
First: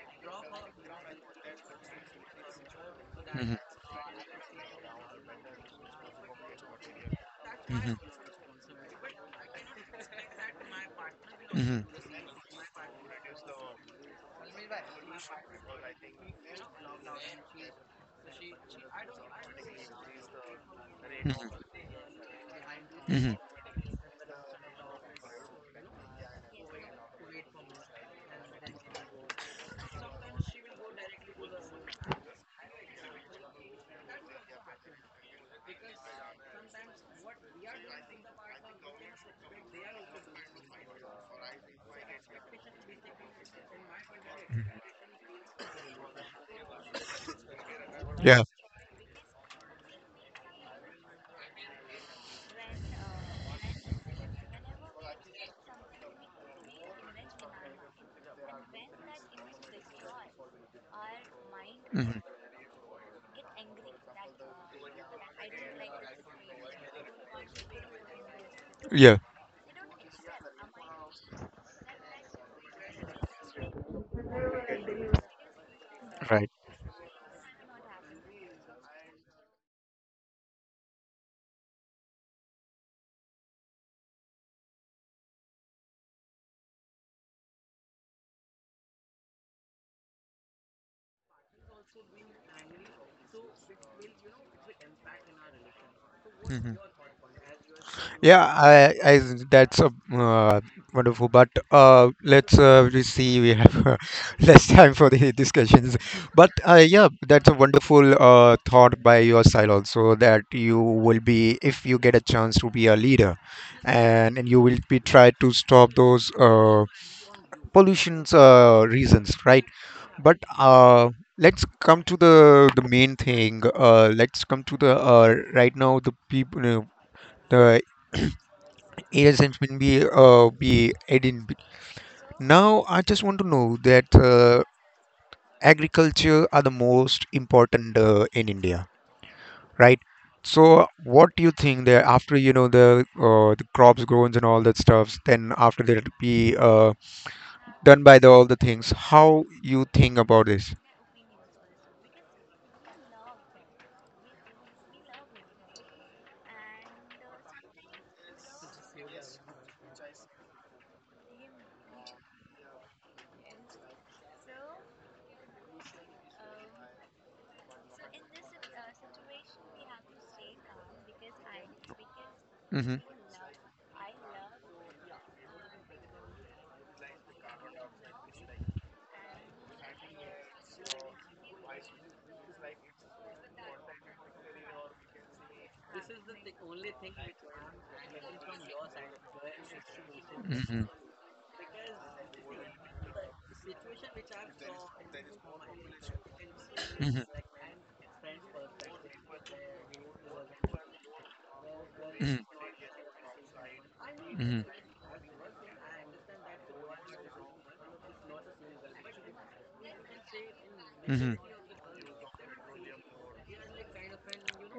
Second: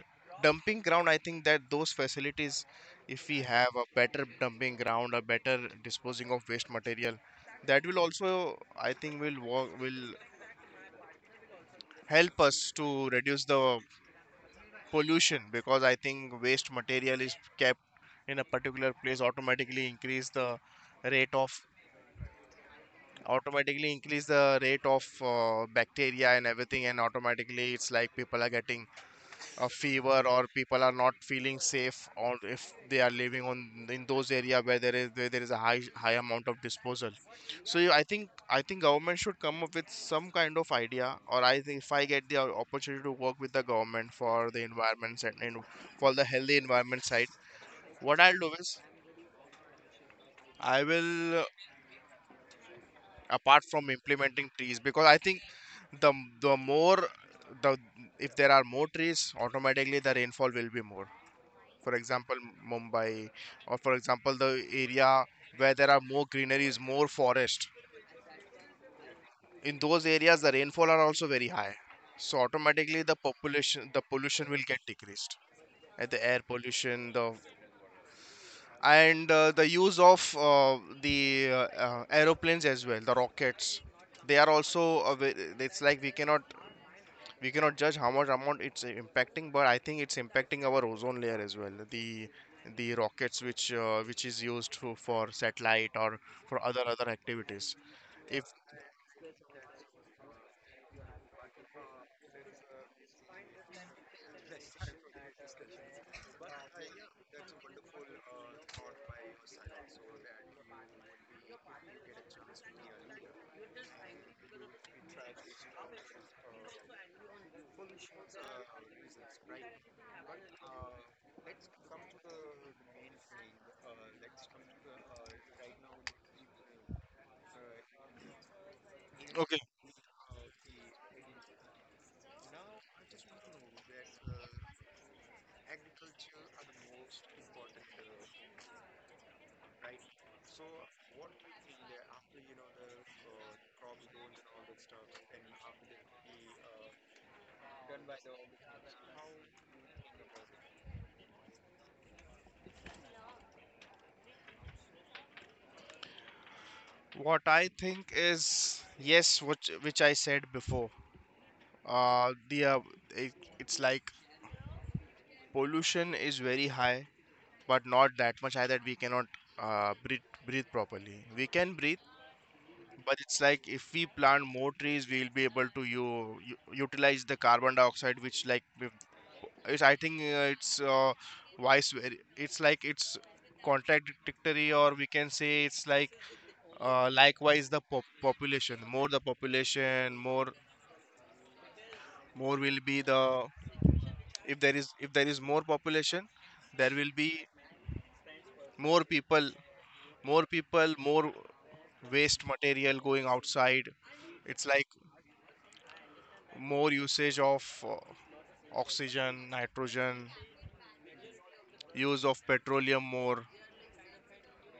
Speaker 2: dumping ground. I think that those facilities, if we
Speaker 1: Hmm.
Speaker 2: have a better dumping ground, a better disposing of waste material, that
Speaker 1: Hmm.
Speaker 2: will also, I think, will work, will
Speaker 1: Hmm.
Speaker 2: help us to reduce the pollution. Because I think waste material is kept in a particular place, automatically increase the rate of,
Speaker 1: Hmm.
Speaker 2: automatically increase the rate of uh, bacteria and everything, and automatically it's like people are getting a fever or people are not feeling safe, or if they are living on in those area where there is, where there is a high high amount of disposal. So you- i think i think government should come up with some kind of idea, or I think if I get the opportunity to work with the government for the environment and and for the healthy environment side, what I'll
Speaker 1: Yeah.
Speaker 2: do is, I will uh, apart from implementing trees, because I think the the more the if there are more trees automatically the rainfall will be more. For
Speaker 1: Hmm.
Speaker 2: example, Mumbai, or for example the area where there are more greeneries, more forest,
Speaker 1: Yeah.
Speaker 2: in those areas the rainfall are also very high. So automatically the population, the pollution will get decreased, and the air
Speaker 1: Right.
Speaker 2: pollution, the and uh, the use of uh, the uh, uh, aeroplanes as well, the rockets, they are also a ve- it's like we cannot, we cannot judge how much amount it's impacting, but I think it's impacting our ozone layer as well, the the rockets which uh, which is used for, for satellite or for
Speaker 1: Hmm.
Speaker 2: other other activities,
Speaker 1: Yeah.
Speaker 2: if.
Speaker 1: I. I. That's a uh, wonderful. But uh, let's uh, we see. We have uh, less time for the discussions. But uh, yeah, that's a wonderful uh, thought by your side also, that you will be, if you get a chance to be a leader, and and you will be try to stop those uh, pollution's uh, reasons, right? But uh, let's come to the the main thing. Uh, let's come to the uh, right now the people. You the air has
Speaker 2: Okay.
Speaker 1: been be uh, be adding. Now I just want to know that uh, agriculture are the most important uh, in India, right? So what do you think, that after you know the uh, the crops grown and all that stuffs, then after that it'll be uh, done by the all the things, how you think about this?
Speaker 2: What I think is, yes, which which I said before, uh the uh, it, it's like pollution is very high, but not that much high that we cannot uh, breathe, breathe properly, we can breathe.
Speaker 1: Hmm.
Speaker 2: But it's like if we plant more trees, we'll be able to u- u- utilize the carbon dioxide, which, like if- it's, I think uh, it's uh, vice ver- it's like it's contradictory, or we can say it's like uh, likewise the pop- population more, the population more,
Speaker 1: Hmm.
Speaker 2: more will be the, if there is, if there is more population, there will
Speaker 1: Hmm
Speaker 2: be
Speaker 1: like.
Speaker 2: more people, more people, more
Speaker 1: Hmm.
Speaker 2: waste material going outside.
Speaker 1: Hmm.
Speaker 2: It's like more usage of uh, oxygen, nitrogen,
Speaker 1: Hmm.
Speaker 2: use of petroleum more.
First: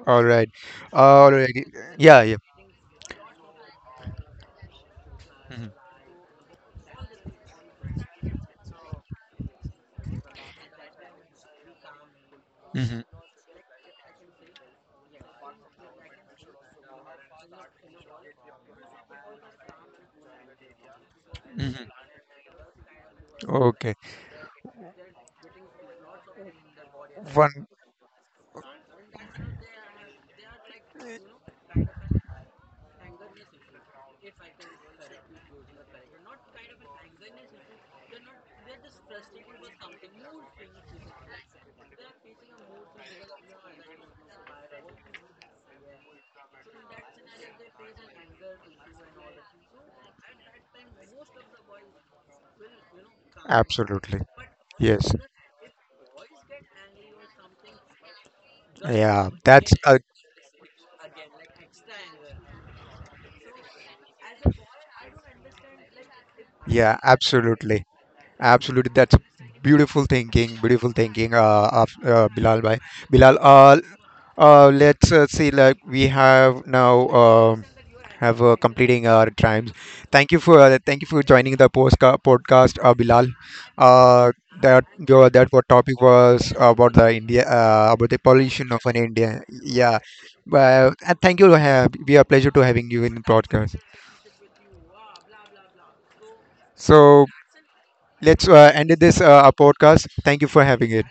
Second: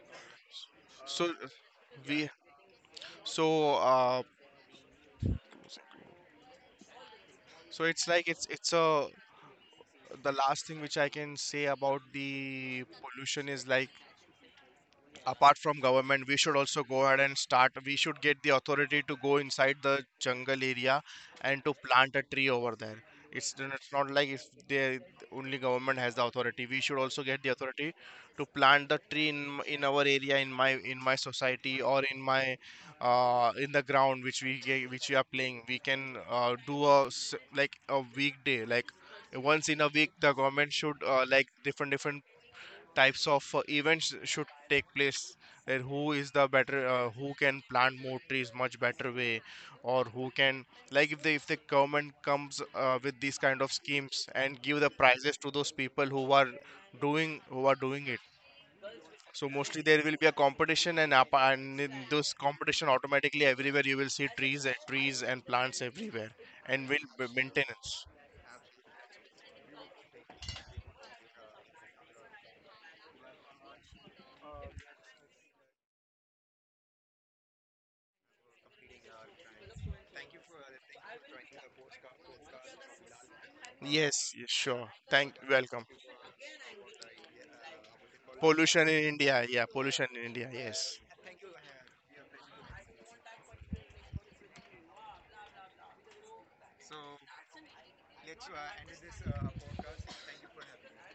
Speaker 1: All right.
Speaker 2: So
Speaker 1: All
Speaker 2: uh,
Speaker 1: right. Yeah,
Speaker 2: we,
Speaker 1: yeah.
Speaker 2: so uh,
Speaker 1: Hmm.
Speaker 2: so it's like it's it's a, the last thing which I can say about the
Speaker 1: Hmm.
Speaker 2: pollution is like, apart from government, we should also go ahead and start, we should get the authority to go inside the jungle area and to
Speaker 1: Hmm.
Speaker 2: plant a tree over there. it's, it's
Speaker 1: Okay.
Speaker 2: not like if the only government has the authority, we should also get the
Speaker 1: One,
Speaker 2: authority to plant the tree in, in our area, in my, in my society, or in my uh, in the ground which we ga- which we are playing. We can uh, do a s- like a weekday, like once in a week the government should uh, like different different types of uh, events should take place, and who is the better uh, who can plant more trees much better way, or who can, like, if the if the government comes uh, with these kind of
Speaker 1: absolutely.
Speaker 2: schemes and give the
Speaker 1: Yes.
Speaker 2: prizes to those people who are doing, who are doing it.
Speaker 1: Yeah,
Speaker 2: So
Speaker 1: that's
Speaker 2: mostly there
Speaker 1: a,
Speaker 2: will be a competition, and up, and in this competition automatically everywhere you will see trees and trees and plants everywhere, and
Speaker 1: yeah,
Speaker 2: will b-
Speaker 1: absolutely.
Speaker 2: maintenance.
Speaker 1: Absolutely, that's a beautiful thinking, beautiful thinking, uh, of uh, Bilal bhai. Bilal, uh, uh, let's uh, see, like we have now um have uh, completing our times. Thank you for uh, thank you for joining the postca- podcast, uh, Bilal.
Speaker 2: Yes,
Speaker 1: Uh,
Speaker 2: yes, sure.
Speaker 1: that
Speaker 2: Thank,
Speaker 1: your that what
Speaker 2: welcome.
Speaker 1: topic was about the India uh, about the pollution of
Speaker 2: Pollution in
Speaker 1: an
Speaker 2: India,
Speaker 1: India.
Speaker 2: yeah,
Speaker 1: Yeah,
Speaker 2: pollution in India, yes.
Speaker 1: well, and thank you. Uh, we are pleasure to having you in the podcast. So let's uh, end this uh, our podcast. Thank you for having it.